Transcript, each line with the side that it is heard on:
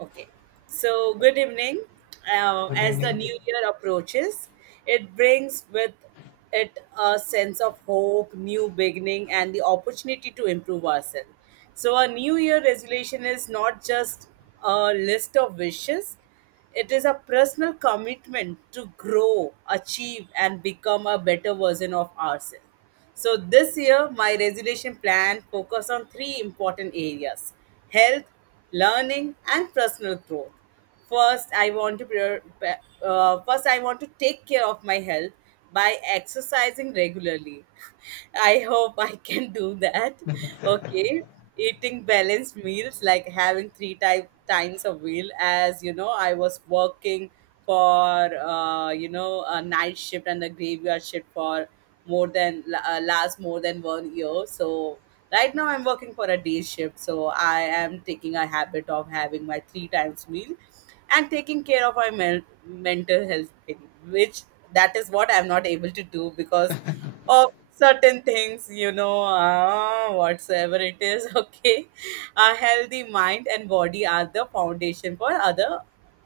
right: Okay. So, good evening. Uh,
left: Good
right: as the
left: evening.
right: new year approaches, it brings with it a sense of hope, new beginning, and the opportunity to improve ourselves. So, a new year resolution is not just a list of wishes, it is a personal commitment to grow, achieve, and become a better version of ourselves. So this year, my resolution plan focused on three important areas: health, learning, and personal growth. First, I want to prior- pa- first I want to take care of my health by exercising regularly. I hope I can do that. Okay. Eating balanced meals, like having three type times a meal, as you know, I was working for a night shift and a graveyard shift for more than last more than 1 year. So right now I'm working for a day shift, so I am taking a habit of having my three times meal and taking care of my mental health thing, which that is what I'm not able to do because of certain things, whatsoever it is. Okay, a healthy mind and body are the foundation for other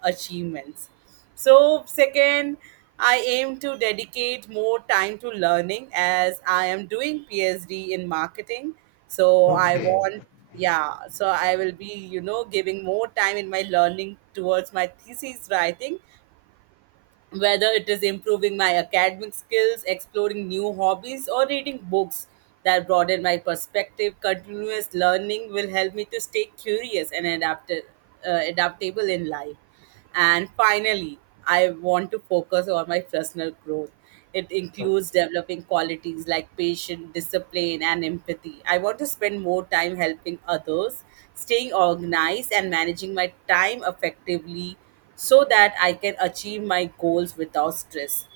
right: achievements. So second, I aim to dedicate more time to learning, as I am doing PhD in marketing, so I
left: Okay.
right: want yeah, so I will be giving more time in my learning towards my thesis writing, whether it is improving my academic skills, exploring new hobbies, or reading books that broaden my perspective. Continuous learning will help me to stay curious and adaptable in life. And finally, I want to focus on my personal growth. It includes developing qualities like patience, discipline, and empathy. I want to spend more time helping others, staying organized, and managing my time effectively so that I can achieve my goals without stress.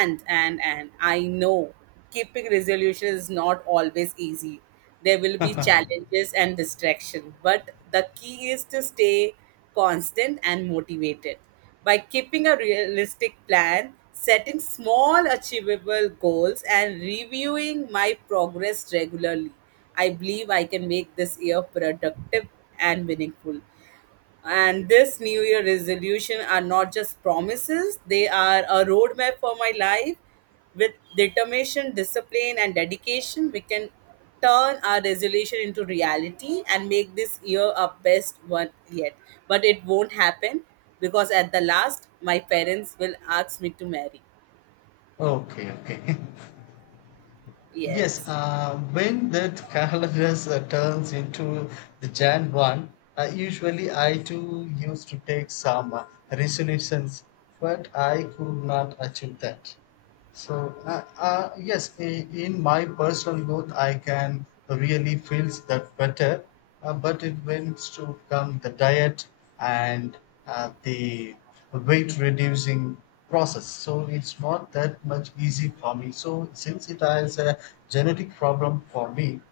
right: And I know keeping resolution is not always easy. There will be challenges and distraction, but the key is to stay constant and motivated. By keeping a realistic plan, setting small achievable goals, and reviewing my progress regularly, I believe I can make this year productive and meaningful. And this New Year resolution are not just promises, they are a roadmap for my life. With determination, discipline, and dedication, we can turn our resolution into reality and make this year our best one yet. But it won't happen, because at the last, my parents will ask me to marry.
left: Okay. Okay. Yes.
right: Yes.
left: When that calendar turns into the Jan one, usually I too used to take some resolutions, but I could not achieve that. So, yes, in my personal growth, I can really feel that better. But it went to come the diet and the weight reducing process. So it's not that much easy for me. So since it is a genetic problem for me,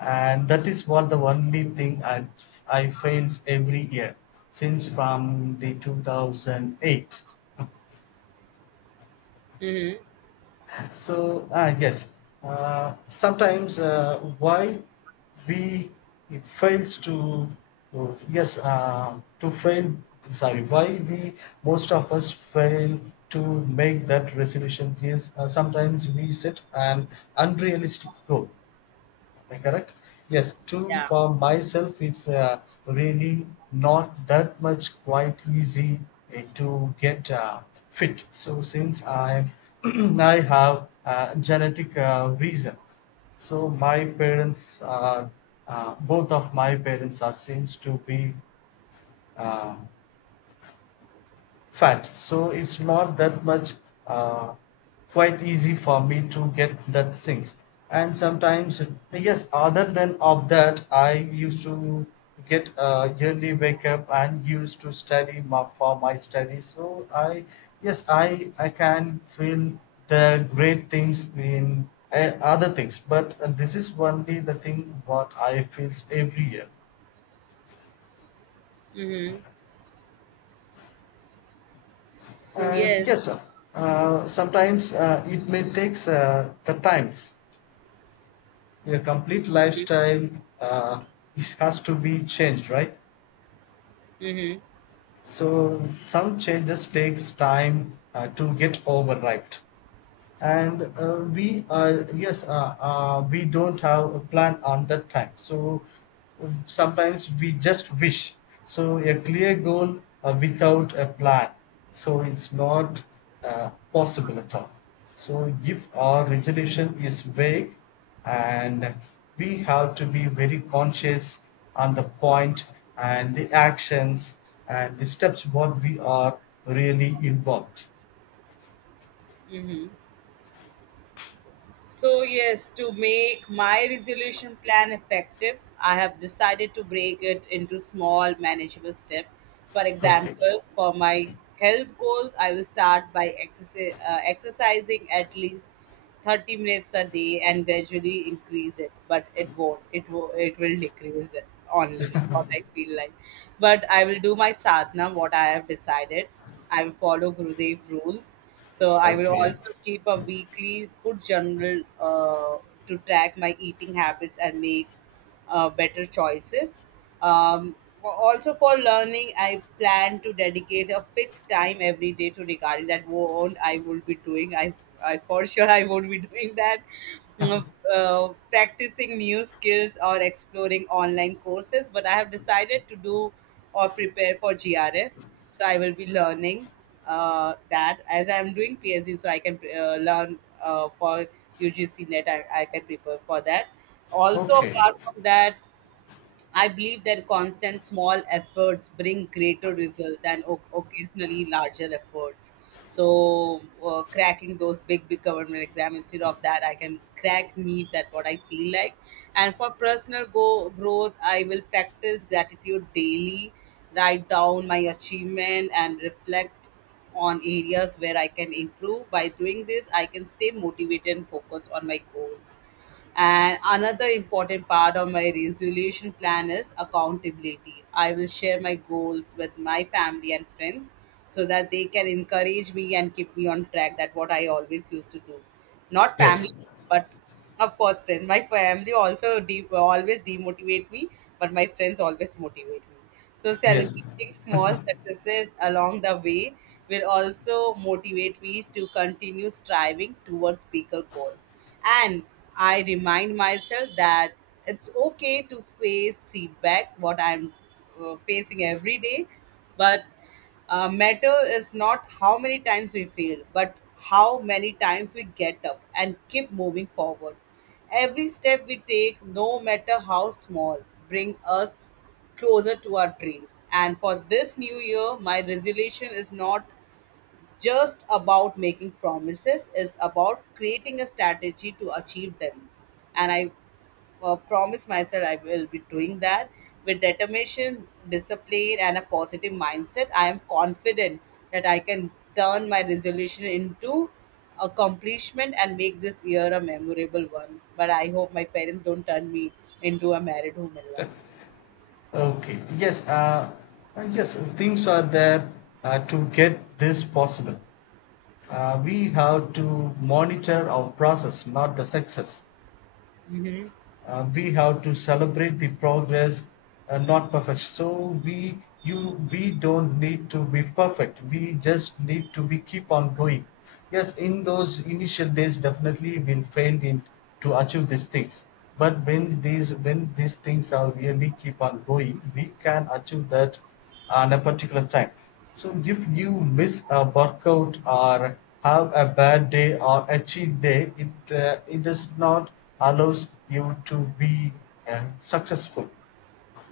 left: and that is what the only thing I fails every year since from the 2008.
right: Mm-hmm.
left: So yes, sometimes, why we it fails to, oh, yes, to fail, sorry, why we most of us fail to make that resolution is, sometimes we set an unrealistic goal. Am I correct? Yes. To
right: Yeah.
left: for myself it's really not that much quite easy to get fit. So since I I have genetic reason. So my parents are, both of my parents are seems to be uh, fat. So it's not that much uh, quite easy for me to get that things. And sometimes, yes, other than of that I used to get a yearly wake up and used to study for my studies, so I, yes, I can feel the great things in other things, but this is only the thing what I feels every year.
right: Mm-hmm. So,
left: And
right: yes.
left: yes, sir. Sometimes it may takes the times. Your complete
right: Mm-hmm.
left: lifestyle uh, has to be changed, right?
right: Mm-hmm.
left: So some changes takes time to get overripe. And we yes we don't have a plan on that time, so sometimes we just wish, so a clear goal without a plan, so it's not possible at all, so if our resolution is vague, and we have to be very conscious on the point, and the actions, and the steps what we are really involved.
right: Mm-hmm. So, yes, to make my resolution plan effective, I have decided to break it into small, manageable steps. For
left: Okay.
right: example, for my health goals, I will start by exercising at least 30 minutes a day and gradually increase it. But it won't, it will decrease it only, what I feel like. But I will do my sadhana, what I have decided. I will follow Gurudev rules. So I will
left: Okay.
right: also keep a weekly food journal to track my eating habits and make better choices. Um, Also, for learning, I plan to dedicate a fixed time every day to regarding that won't I will be doing. I for sure I won't be doing that. Mm, Uh, Practicing new skills or exploring online courses, but I have decided to do or prepare for GRF. So I will be learning that as I'm doing PhD, so I can learn for UGC Net. I can prepare for that. Also,
left: Okay.
right: apart from that, I believe that constant small efforts bring greater result than occasionally larger efforts. So, cracking those big, big government exams, instead of that, I can crack me that what I feel like. And for personal growth, I will practice gratitude daily, write down my achievement, and reflect on areas where I can improve. By doing this, I can stay motivated and focus on my goals. And another important part of my resolution plan is accountability. I will share my goals with my family and friends so that they can encourage me and keep me on track. That what I always used to do. Not
left: Yes.
right: family, but of course friends. My family also always demotivate me, but my friends always motivate me. So,
left: Yes.
right: celebrating small successes along the way will also motivate me to continue striving towards bigger goals. And I remind myself that it's okay to face setbacks, what I'm facing every day, but matter is not how many times we fail, but how many times we get up and keep moving forward. Every step we take, no matter how small, bring us closer to our dreams. And for this new year, my resolution is not just about making promises, is about creating a strategy to achieve them. And I promise myself I will be doing that. With determination, discipline, and a positive mindset, I am confident that I can turn my resolution into accomplishment and make this year a memorable one, but I hope my parents don't turn me into a married woman Life.
left: Okay. Yes. Yes. Things are there to get this possible. We have to monitor our process, not the success.
right: Mm-hmm.
left: We have to celebrate the progress and not perfection, so we you we don't need to be perfect, we just need to, we keep on going. Yes, in those initial days definitely we'll fail in to achieve these things, but when these things are really keep on going, we can achieve that, and a particular time. So if you miss a workout or have a bad day or a cheat day, it does not allows you to be successful.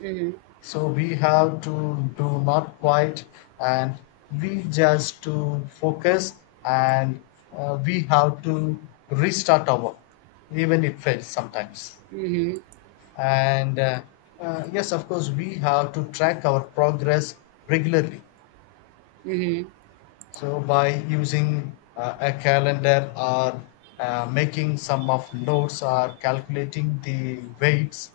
right: Mm-hmm.
left: So we have to do not quite, and we just to focus, and we have to restart our, even it fails sometimes.
right: Mm-hmm.
left: And yes, of course we have to track our progress regularly.
right: Mm-hmm.
left: So by using a calendar or making some of notes or calculating the weights,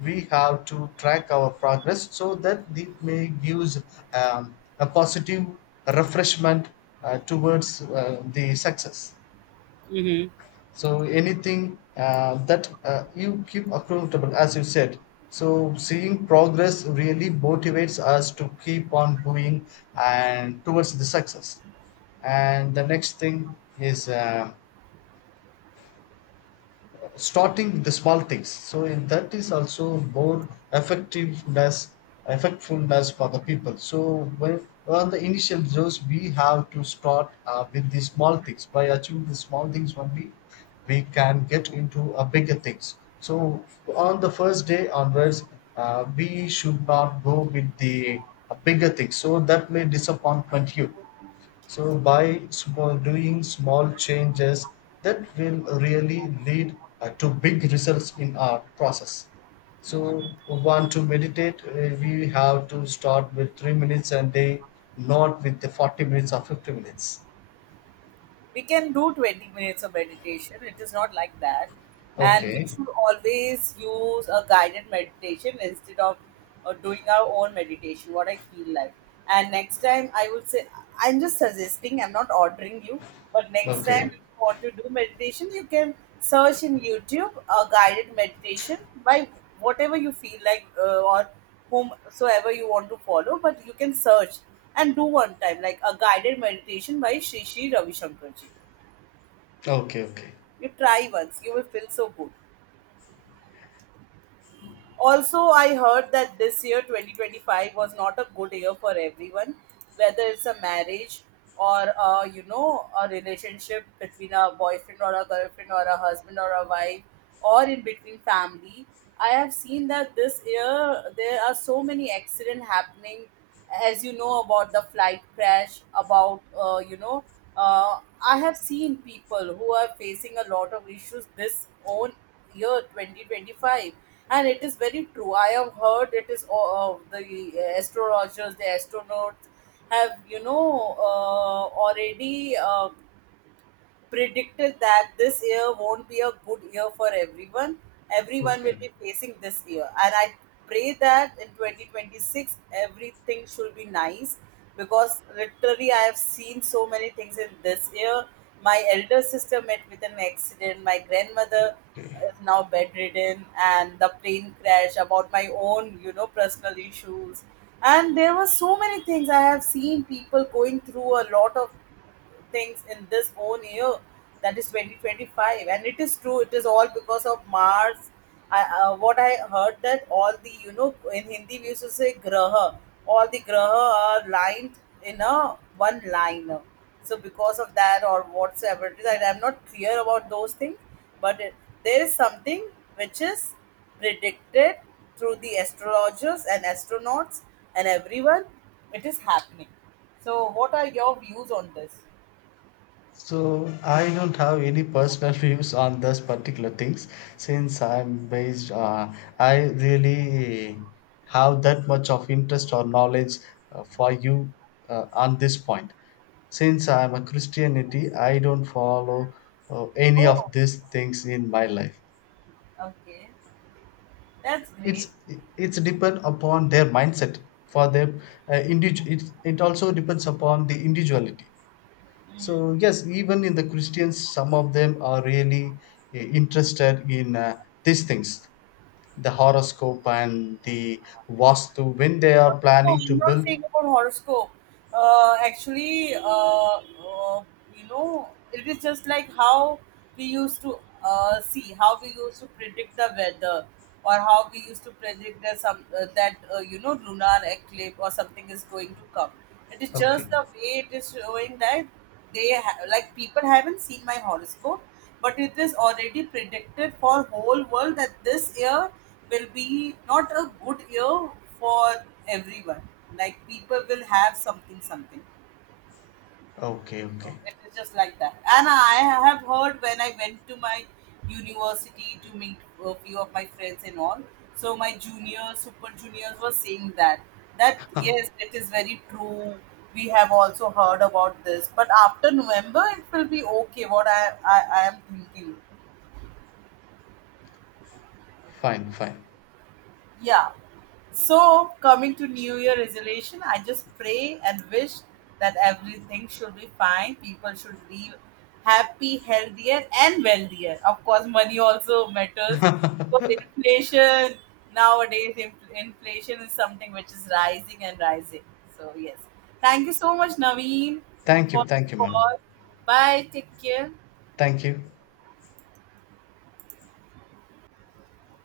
left: we have to track our progress so that it may gives a positive refreshment towards the success.
right: Mm-hmm.
left: So anything that you keep accountable, as you said. So seeing progress really motivates us to keep on going and towards the success. And the next thing is starting with the small things, so in that is also more effectiveness effectfulness for the people, so when on the initial dose we have to start with the small things, by achieving the small things only we can get into a bigger things, so on the first day onwards we should not go with the bigger things, so that may disappointment you. So by small, doing small changes that will really lead to big results in our process. So want to meditate, we have to start with 3 minutes a day, not with the 40 minutes or 50 minutes.
right: We can do 20 minutes of meditation, it is not like that, and we
left: Okay,
right: should always use a guided meditation instead of doing our own meditation what I feel like. And next time I would say, I'm just suggesting, I'm not ordering you, but next time
left: okay,
right: if you want to do meditation, you can search in YouTube a guided meditation by whatever you feel like, or whomsoever you want to follow, but you can search and do one time, like a guided meditation by Sri Sri Ravi Shankarji.
left: okay, okay,
right: You try once, you will feel so good. Also, I heard that this year 2025 was not a good year for everyone, whether it's a marriage or a, a relationship between a boyfriend or a girlfriend or a husband or a wife or in between family. I have seen that this year there are so many accident happening, as you know about the flight crash, about I have seen people who are facing a lot of issues this own year 2025. And it is very true, I have heard it is the astrologers, the astronauts have already predicted that this year won't be a good year for everyone. Everyone will
left: okay.
right: be facing this year. And I pray that in 2026, everything should be nice, because literally I have seen so many things in this year. My elder sister met with an accident, my grandmother is now bedridden, and the plane crash, about my own, you know, personal issues. And there were so many things I have seen people going through, a lot of things in this own year, that is 2025, and it is true, it is all because of Mars. What I heard, that all the in Hindi we used to say graha, all the graha are lined in a one line. So because of that or whatsoever it is, am not clear about those things, but it, there is something which is predicted through the astrologers and astronauts, and everyone, it is happening. So what are your views on this?
left: So I don't have any personal views on those particular things, since I'm based. I really have that much of interest or knowledge for you on this point. Since I'm a Christianity, I don't follow any of
right: Oh,
left: these things in my life.
right: okay. That's
left: It's
right: great.
left: it's depend upon their mindset for them. It also depends upon the individuality.
right: Mm.
left: So yes, even in the Christians, some of them are really interested in these things, the horoscope and the vastu when they
right: No,
left: are
right: no,
left: planning to
right: I'm not
left: build.
right: saying about horoscope. Actually, you know, it is just like how we used to see, how we used to predict the weather, or how we used to predict that some that you know, lunar eclipse or something is going to come. It is
left: Okay,
right: just the way it is showing that like people haven't seen my horoscope, but it is already predicted for whole world that this year will be not a good year for everyone. Like people will have something, something.
left: okay,
right: So
left: okay.
right: it is just like that. And I have heard when I went to my university to meet a few of my friends and all. So my juniors, super juniors were saying that that yes, it is very true. We have also heard about this, but after November it will be okay. What I am thinking.
left: Fine, fine.
right: Yeah, so coming to new year resolution, I just pray and wish that everything should be fine, people should live happy, healthier and wealthier. Of course money also matters, because inflation nowadays, inflation is something which is rising and rising. So yes, thank you so much, Naveen, for
left: Thank you,
right: the
left: madam.
right: call. Bye, take care.
left: Thank you.